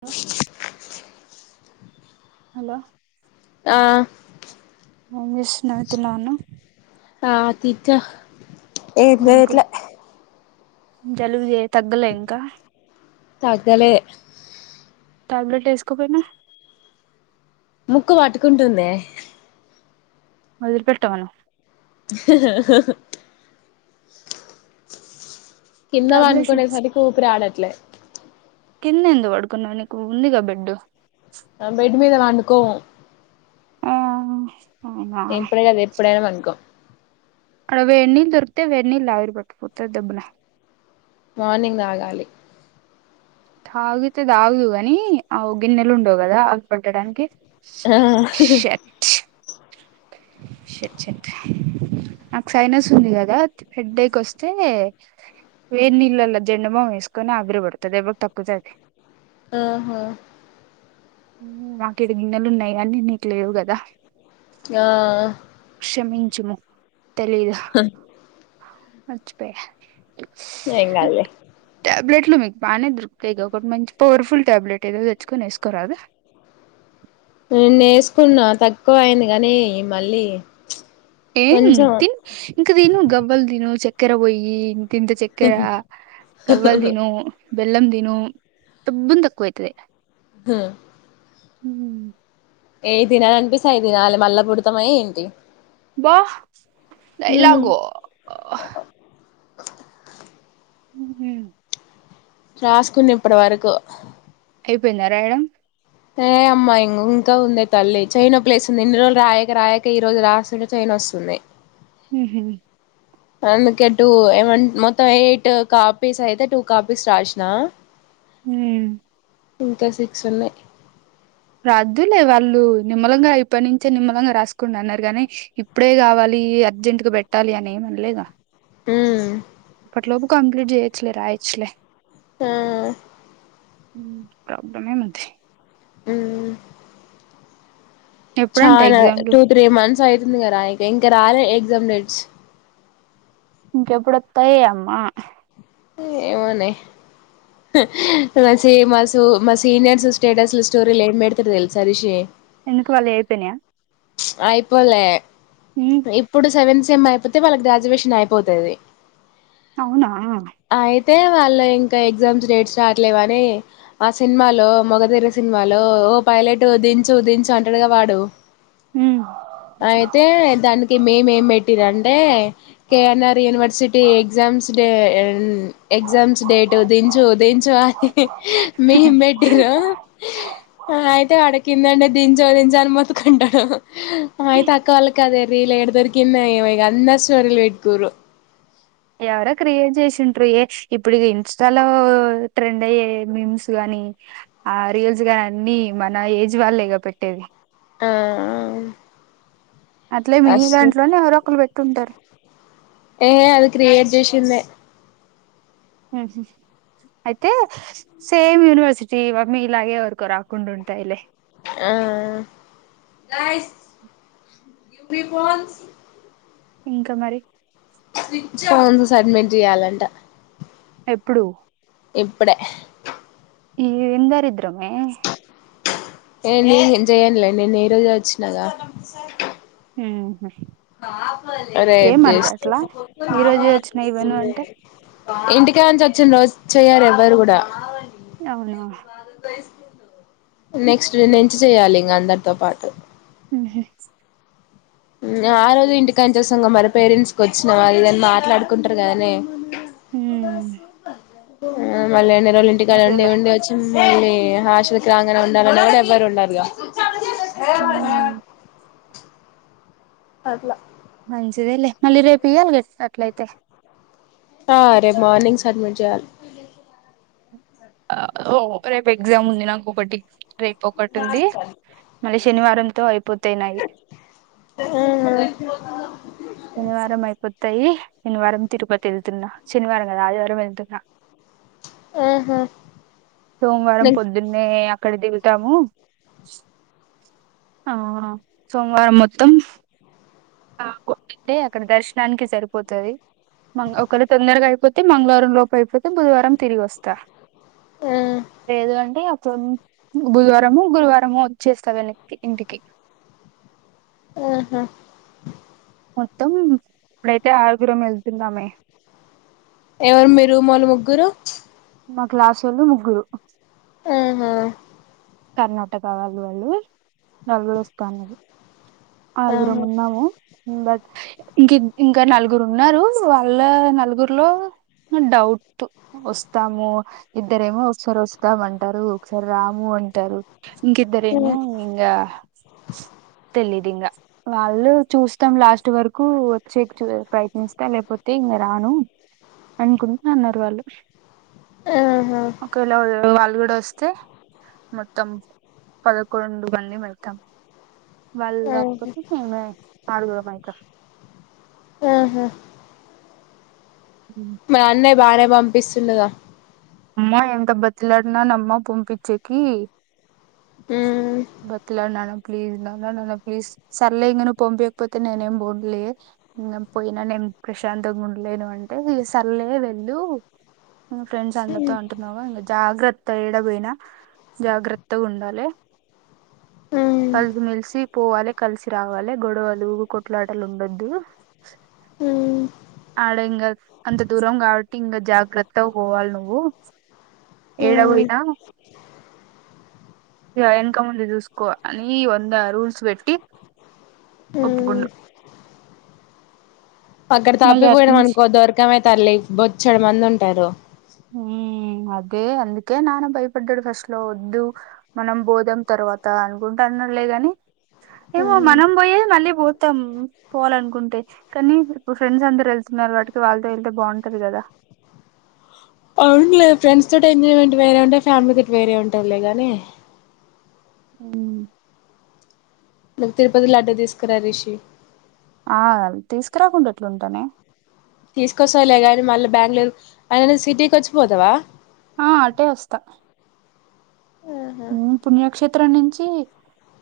లొ లో ఆ ఏం చేస్తు నవు తిన్నావ అన్నం ఆ తిచ్చ ఏం ఇంకో చేయట్లే జలుబు చే తగ్గలే ఇంకా తగ్గలే టాబ్లెటెసుకోపోయినవ్ ముక్కు పట్టుకుంటుందే వొదలు పెట్టమను కింద టాబ్లెట్స్ పండుకునేసరికీ అడట్లే కిందెందు పడుకున్న నీకు ఉందిగా బెడ్ మేం బెడ్డు మీద పండుకొమ్మ ఉమ్ ఎప్పుడే ఎప్పుడేనా పండుకొ ఆడ వేడినీళ్లు దొరికతే వేర్నీల్విర్ బట్టి పోతుతే దబ్న మార్నింగ్ తాగాలి ఆగితద ఆదుగానీ ఆ గిన్నెలు ఉండోదా ఆ పట్టడానికి ఆ షట్ షట్ చెట్ నాకు సైనస్ ఉంది కదా హెడ్డేకోస్తే వేన్ల్ల జెండమామ్ వేస్కొనే ఆగ్రరు బడుతుది బా తక్కుతుది ఆహా నాకిడ గిన్నెలు ఉన్నయి అనీ నీకు లేవు కదా ఇగ క్షమించుము తెలీదు హ వచ్చపోయా ఇంకదులే టాబ్లెట్లు మీకు బానే దొకుతయి ఒకటి మంచి పవర్ఫుల్ ట్యాబ్లెట్ ఏదో తెచ్చుకని వసుకోరాదు నాన్ తక్కువ అయింది కాని మళ్ళీ ఏం కొంచెం తి ఇంకా తిను గబ్బలు తిను చక్కెర పోయి తింత చ క్కెర కవ్వల్ దను బెల్లం దిన డబ్బున్ తక్కువ అయితది ఉమ్ ఉమ్ ఏ తినాలనిపిస్త అయి తినాలి మళ్ళా పుడతామ ఏంటి వా డైలాగు ఉమ్ రాసుకున్న ఇప్పడి వరకు అయిపోయిందరాయడం ఏ అమ్మాయి ఇం ఇంకా ఉందే తల్లి చైనీప్లేస్ంది ఇన్ని రోజులు రాయక రాయక ఈ రోజు రాస్తుంటే చైయి నోస్తుంది ఉహు అందుకే టూ ఏమ మొత్తం ఎయిట్ కాపీస్ అయితే టూ కాపీస్ రాసినా ఉమ్ ఇంకా సిక్స్ ఉన్నయి రాదులే వాళ్ళు నిమ్మలంగా ఇప్పటి నుంచే నిమ్మలంగా రాసుకోండి అన్నరు గని ఇప్పుడే కావాలి అర్జెంట్ క పెట్టాలి అని ఏమనలేగా ఉమ్ అప్పట్లోపు కంప్లీట్ చేయచ్చలే రాయచ్చులే ఆ హ్మ్ ప్రాబ్లమ్ ఏమ్ముంద్ ఉమ్ ఎప్పుడంట చానా ఎగ్జామ్లు టూ త్రీ మంత్స్ అయ్తుంది కదా రా ఇంకా రాలేదు ఎగ్జామ్ డేట్స్ ఇంకెప్పుడోస్తాయ్ అమ్మా ఏమోనే మసి మాసు మా సీనియర్స్ స్టేటస్లు స్టోరీలు ఏం పెడ్తరు తెలుస రిషి ఎందుకు వాళ్ళు అయిపోయినాయా అయిపోలే ఉమ్ ఇప్పుడు సెవెన్ సేమ్ అయిపోతే వాళ్ళకి గ్రాడ్యుయేషన్ అయిపోతది అవునా అయితే వాళ్ళు ఇంకా ఎగ్జామ్స్ డేట్స్ రావట్లేవని ఆ సినిమాలో మగధీర సినిమాలో ఓ పైలట్ దించు దించు అంటడుగా వాడు హ్మ్ అయితే దానిక్ మేమేం ఏం పెట్టిర అంటే KNR university exams day exams date దించు దించు అని మేము పెట్టినా అయితే అడకిందండి దించో దించ అని మోతుకుంటాడు అయితే అక్కవాళ్ళ కదే రీల్ ఏడ దొరికిందో ఏవో ఇగ అందర్ స్టోరీలు పెట్కూరు ఎవరో క్రియేట్ చేసింటారు ఏ ఇప్పుడు ఇన్స్టాలో ట్రెండ్ అయ్యే మిమ్స్ గానీ ఆ రీల్స్ గాని అన్ని మన ఏజ్ వాళ్లే గా పెట్టేది ఆ అట్లే మీ అస్సలు దాంట్లోనే ఎవరో ఒకరు పెట్టి ఉంటారు ఏ అది క్రియేట్ చేసిందే హ్మ్ హు అయితే సేమ్ యూనివర్సిటీ మీలాగే ఎవరికో రాకుండా ఉంటాయిలే ఆ ఇంకా మరి కౌన్సస్ అడ్మింట్ చేయాలంట ఎప్పుడు ఇప్పుడే ఎం దరిద్రమే ఏ నేన్ జేయనులే నేను ఈ రోజే వచ్చినాగా హ్మ్ హు రేప్ చేస్త్ ఈ రోజే వచ్చినాయి ఇవ్వను అంటే ఇంటిక నుంచి వచ్చిన రోజు చెయ్యారు ఎవ్వరు కూడా అవునా నెక్స్ట్ ఎంచి చెయాలి ఇంకా అందరితో పాటు ఉమ్ హ్మ్ మ్మ్ ఆ రోజే ఇంటికాన్ నుంచి వస్తాం గా మరి పేరెంట్స్ క వచ్చినా ఇదని మాట్లాడుకుంటారు కదానే హుమ్మ్ ఆ మళ్ళీ ఎన్ని రోజులు ఇంటికా ఉండి అదేలే ఉండి వచ్చి మళ్ళీ హాస్టల్కి రాంగానే ఉండాలని కూడా ఎవ్వరు ఉన్నారుగా హమ్ అట్లా మంచిదేలే మళ్ళీ రేపు ఇయ్యాలి గా అట్లయితే ఆ రేపు మార్నింగ్స్ సడ్మిట్ చేయాలి ఓ రేపు ఎగ్జామ్ ఉంది నాకు ఒకటి రేపు ఒకటి ఉంది మళ్ళీ శనివారంతో అయిపోతేనాయి ఆహ శనివారం అయిపోతాయి శనివారం తిరుపతి వెళ్తున్నా శనివారం కాదు ఆదివారం వెళ్తున్నా ఆహా సోమవారం నెక్స్ట్ పొద్దున్న నే అక్కడ దిగుతాము ఆ సోమవారం మొత్తం ఆ ఒక్కటే అక్కడ దర్శనానికి సరిపోతది మ ఒకవేళ తొందరగా అయిపోతే మంగళవారం లోపు అయిపోతే బుధవారం తిరిగి వస్తా ఆ లేదు అంటె ఇగ తొన్ బుధవారము గురువారము వచ్చేస్తా వెనక్కి ఇంటికి ఆహా మొత్తం ఇప్పుడైతే ఆరుగురమే వెళ్తున్నామే ఎవరు మీరు మొన్న ముగ్గురు మా క్లాస్సొల్లు ముగ్గురు అహా కర్ణాటక వాళ్ళు వాళ్లు నలుగురు వస్తా అన్నారు ఆహా ఆరుగురం ఉన్నాము ఉ బట్ ఇకిన్ ఇంకా నలుగురు ఉన్నారు వాళ్ళ నలుగురులో డౌట్టు వస్తాము ఇద్దరేమో ఒకసర్ వస్తాం అంటారు ఒకసారి రాము అంటారు ఇంక ఇద్దరేమో ఇంగా తెలీదు ఇంగా వాళ్ళు చూస్తాం లాస్ట్ వరకు వచ్చేకు చు ప్రయత్నిస్తా లేకపోతే ఇంగా రాను అనుకుంట అన్నారు వాళ్ళు అహా కొలవేల వాళ్లు కూడా వస్తే మొత్తం పదకొండు మంది వెళ్తాం వాల్ రాకపోతే ఏమి ఆరుగురం మె ఇక అహా ఊ మరి అన్నయ బాగానే పంపిస్తును కదా అమ్మ ఎంత బతిమలాడినానమ్మ పంపించేకి ఊ బతిమిలానాన ప్లీజ్ నాన్న నాన్న ప్లీజ్ సర్లే ఇంగా పంపియకపోతే నేనేం బోన్లే ఇంగ పోయినా నేను ప్రశాంతంగా ఉండలేను అంటే ఇగ సర్లే వెళ్ళు హు ఫ్రెండ్స్ అందరితో అంటున్నావా ఇంగా జాగ్రత్ తేడా పోయినా జాగ్రత్త ఉండాలి కలిసిమెలిసి పోవాలే కలిసి రావాలే గొడవలు కొట్లాటలు ఉండొద్దు ఆడ ఇంగా అంత దూరంగా కాబట్టి ఇంగా జాగ్రత్ త పోవల్ నువ్వు ఏడ పోయినా ఇగ ఎనక ముందు చూసుకో అని వంద రూల్స్ పెట్టి ఒప్పుకుండు అక్కడ మళ్ళీ తప్పిపోయినం అట్నుంచి అనుకో దొరకమె తల్లి బొచ్చడు మంది ఉంటారు ఊ అదే అందుకే నాన్న భయపడ్డాడు ఫస్ట్ లో వద్దు మనం పోదాం తర్వాత అనుకుంటా అన్నడు లే గాని ఏమో ఉమ్ మనం పోయేద్ మళ్ళీ పో త్తం పోవాలనుకుంటే కానీ ఫ్రెండ్స్ అందరూ ఎళ్తున్నారు వాటికి వాళ్ళతో ఎళ్తే బావుంటది కదా అవునులే ఫ్రెండ్స్ తోటి ఎంజాయ్మెంట్ వేరే ఉంటది ఫ్యామిలీ తోటి వేరే ఉంటాదిలే గానీ అవును లకు తిరుపతి లడ్డు తీసుకురా రిషి ఆ తీసుకురాకుండా ఎట్లుంటానే తీసుకొస్తాలే కానీ మళ్ళీ బ్యాంగుళూరు అలానే సిటీకొచ్చి పోతావా ఆ అటే వస్తా ఆహా ఊ పుణ్యక్షేత్రం నుంచి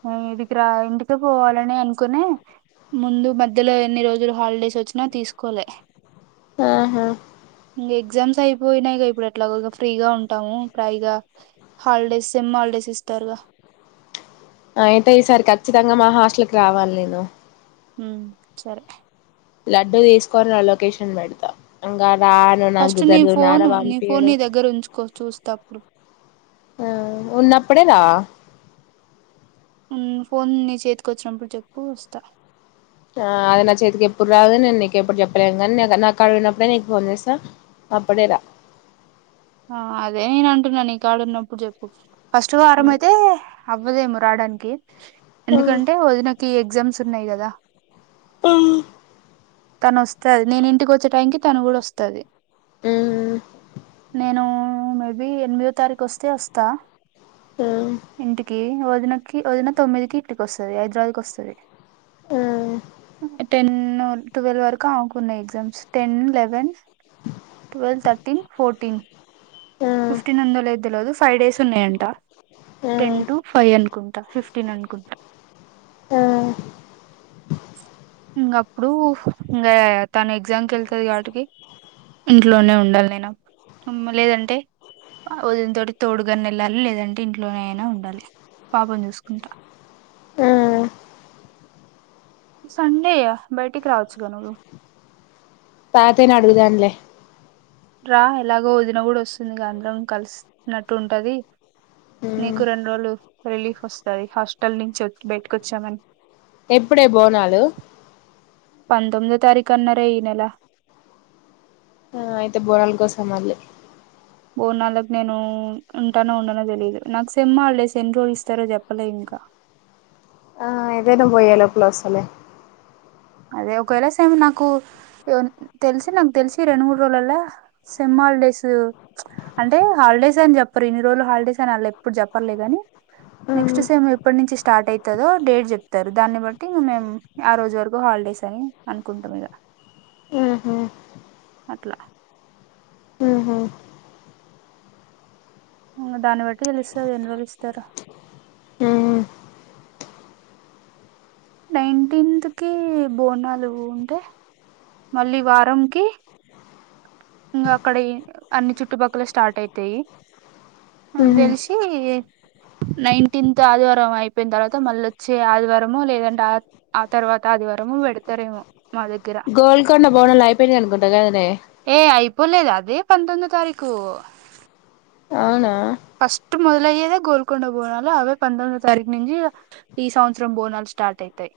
ఆ ఇదికిరా ఇంటికి పోవాలని అనుకునే ముందు మధ్యలో ఎన్ని రోజులు హాలిడేస్ వచ్చినా తీసుకోలే ఆహా ఇంగ ఎగ్జామ్స్ అయిపోయినాయి గా ఇప్పుడు ఎట్లాగో ఇగ ఫ్రీగా ఉంటాము పైగా హాలిడేస్ సెమ్ హాలిడేస్ ఇస్తారుగా అయితే ఈసారి ఖచ్చితంగా మా హాస్టల్క్ కి రావాలి నేను ఉమ్ సరే లడ్డూ తీసుకొని రా లొకేషన్ పెడతా ఇంగా రా ఫస్ట్ నీ ఫోను నీ ఫోన్ నీ దగ్గరుంచుకో చూస్తా అప్పుడు ఉన్నప్పుడే రా ఉన్ ఫోన్ నీ చేతికొచ్చినప్పుడు చెప్పు వస్తా ఆళఅది నా చేతికి ఎప్పుడూ రాదు నేను నీకు ఎప్పుడూ చెప్పలేను గానీ నాకాడున్నప్పుడే నీకు ఫోన్ చేస్తా అప్పుడే రా ఆ అదే నేను అంటున్నా నీ కాడ ఉన్నప్పుడు చెప్పు ఫస్ట్ వారం అయితే అవ్వదేమో రాడానికి ఎందుకంటే ఒదినకి ఎగ్జామ్స్ ఉన్నాయి గదా పుం తను వస్తది నేను ఇంటికి వచ్చే టైంకి తను కూడా వస్తది ఊ నేను మేబీ ఎనిమిదో తారీఖు వస్తే వస్తా ఇంటికి వదినకి వదిన తొమ్మిదికి ఇంటికి వస్తది హైదరాబాద్ కి వస్తది టెన్ను టువెల్ వరకు అవుకున్న exams ten eleven twelve thirteen fourteen fifteen ఉందో లేదో తెల్వదు ఫైవ్ డేస్ ఉన్నాయంట టెన్ టు తాతయ్యని ఫైవ్ అనుకుంటా ఫిఫ్టీన్ అనుకుంటా ఆ ఇంగ అప్పుడు ఇంగ తను ఎగ్జామ్ కెళ్తది గాటికి ఇంట్లోనే ఉండాలి నేను ఉమ్ లేదంటే వదిన తోటి తోడుగన్ ఎళ్ళాలి లేదంటే ఇంట్లోనైనా ఉండాలి పాపని చూసుకుంటా సండే యా బయటికి రావచ్చుగా నువ్వు తాతయ్య ని అడుగుదానులే రా ఎలాగో వదిన గూడా వస్తుందిగా అందరం కలిసినట్టు ఉంటది నీకూ రెండు రోజులు రిలీఫ్ వొస్తది హాస్టల్ నుంచి బయటకొచ్చామని ఎప్పుడే బోనాలు పంతొమ్మిదో తారీఖు అన్నారే ఈ నెల ఆ అయితే బోనాలు కోసం మళ్ళీ బోనాలకి నేను ఉంటానో ఉండనో తెలియదు నాకు సేమ్ హాలిడేస్ ఎన్ని రోజులిస్తారో చెప్పలే ఇంకా ఆ ఏదైనా పోయ్యే లోపల వస్తాలే అదే ఒకవేళ సేమ్ నాకు తెలిసి నాకు తెలిసి రెండు మూడు రోజులల్లా సెమ్ హాలిడేస్ అంటే హాలిడేస్ అని చెప్పరు ఇన్ని రోజులు హాలిడేస్ అని అన్లె ఇప్పుడు చెప్పర్లే గాని నెక్స్ట్ సేమ్. ఎప్పటినుంచి నుంచి స్టార్ట్ అయితదో డేట్ చెప్తారు దాన్ని బట్టి మేము ఆ రోజు వరకు. హాలిడేస్ అని అనుకుంటాం ఇగా. ఉహు అట్లా. ఉహు. ఇంకా దాన్ని బట్టి తెలుస్తది ఎన్ని రోజులు ఇస్తారో. ఊ. నైన్టీన్త్ కి బోనాలు ఉంటే. మళ్ళీ వారంకి. ఇంకా అక్కడ అన్ని చుట్టుపక్కల స్టార్ట్ అయితాయి నాకు తెలిసి. ఈ. నైన్టీన్త్ ఆదివారం అయిపోయిన తర్వాత మళ్ళ వచ్చే ఆదివారంము లేదంటే. ఆ తర్వాత ఆదివారంము పెడతారేమో మా దగ్గర. గోల్కొండ బోనాలు అయిపోయినాయి అనుకుంటా కదా నే. ఏ అయిపోలేదు అదే పంతొమ్మిది తారీకు. అవునా. ఫస్ట్ మొదలయ్యేది గోల్కొండ బోనాలు అవే పందొమ్మిది తారీఖ నుంచి. ఈ సంవత్సరం బోనాలు స్టార్ట్ అయితాయి.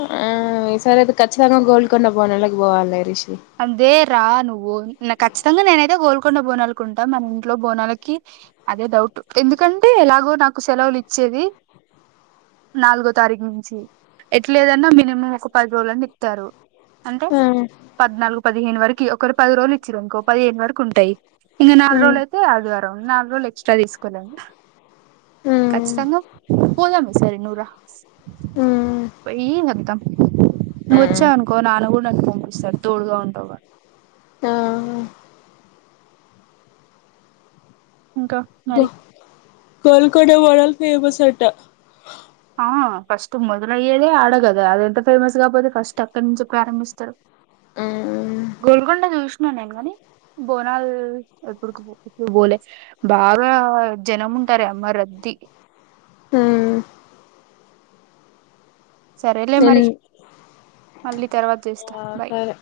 ఆ. ఈ సారి అతే ఖచ్చితంగా గోల్డ్కొండ బోనాలకి పోవాలనే రిషి. అదే రా నువ్వు ఖచ్చితంగా నేనైతే గోల్కొండ బోనాలకు ఉంటాం మన ఇంట్లో బోనాలకి. అదే డౌట్ ఎందుకంటే ఎలాగో నాకు సెలవులు ఇచ్చేది. నాలుగో తారీఖు నుంచి. ఎట్ లేదన్నా మినిమం ఒక పది రోజులన్న ఇత్తారు అంటే. ఉమ్ పద్నాలుగు పదిహేను వరకు ఒకరిరు పది రోజులు ఇచ్చారు ఇకో పదిహేను వరకు ఉంటాయి. ఇంకా నాలు రోజులు అయితే ఆదివారం నాలుగు రోజులు ఎక్స్ట్రా తీసుకోవాలే. ఉమ్ ఉమ్ ఖచ్చితంగాం పోదమ సార్న్నూరా. ఉమ్ పోయ్య అద్దాం నువ్వు వచ్చావు అనుకో నాన్న కూడా నాకు పంపిస్తాడు. తోడుగా ఉండవుగా. ఇంకా మరి. కోల్కడ వాళల్ ఫేమస్ అంట. ఆ ఫస్ట్ మొదలయ్యేదే ఆడగదా అది ఎంత ఫేమస్ కాపోతే ఫస్ట్ అక్కడి నుంచి ప్రారంభిస్తారు ఊ. గోల్గొండ చూసినాను నేను కాని బోనాలు ఎప్పుడుకి. బోలే బాగా జనం ఉంటార అమ్మ రద్దీ. హ్మ్ సరేలే మరి మళ్ళీ తర్వాత చేస్. ఆ సరే.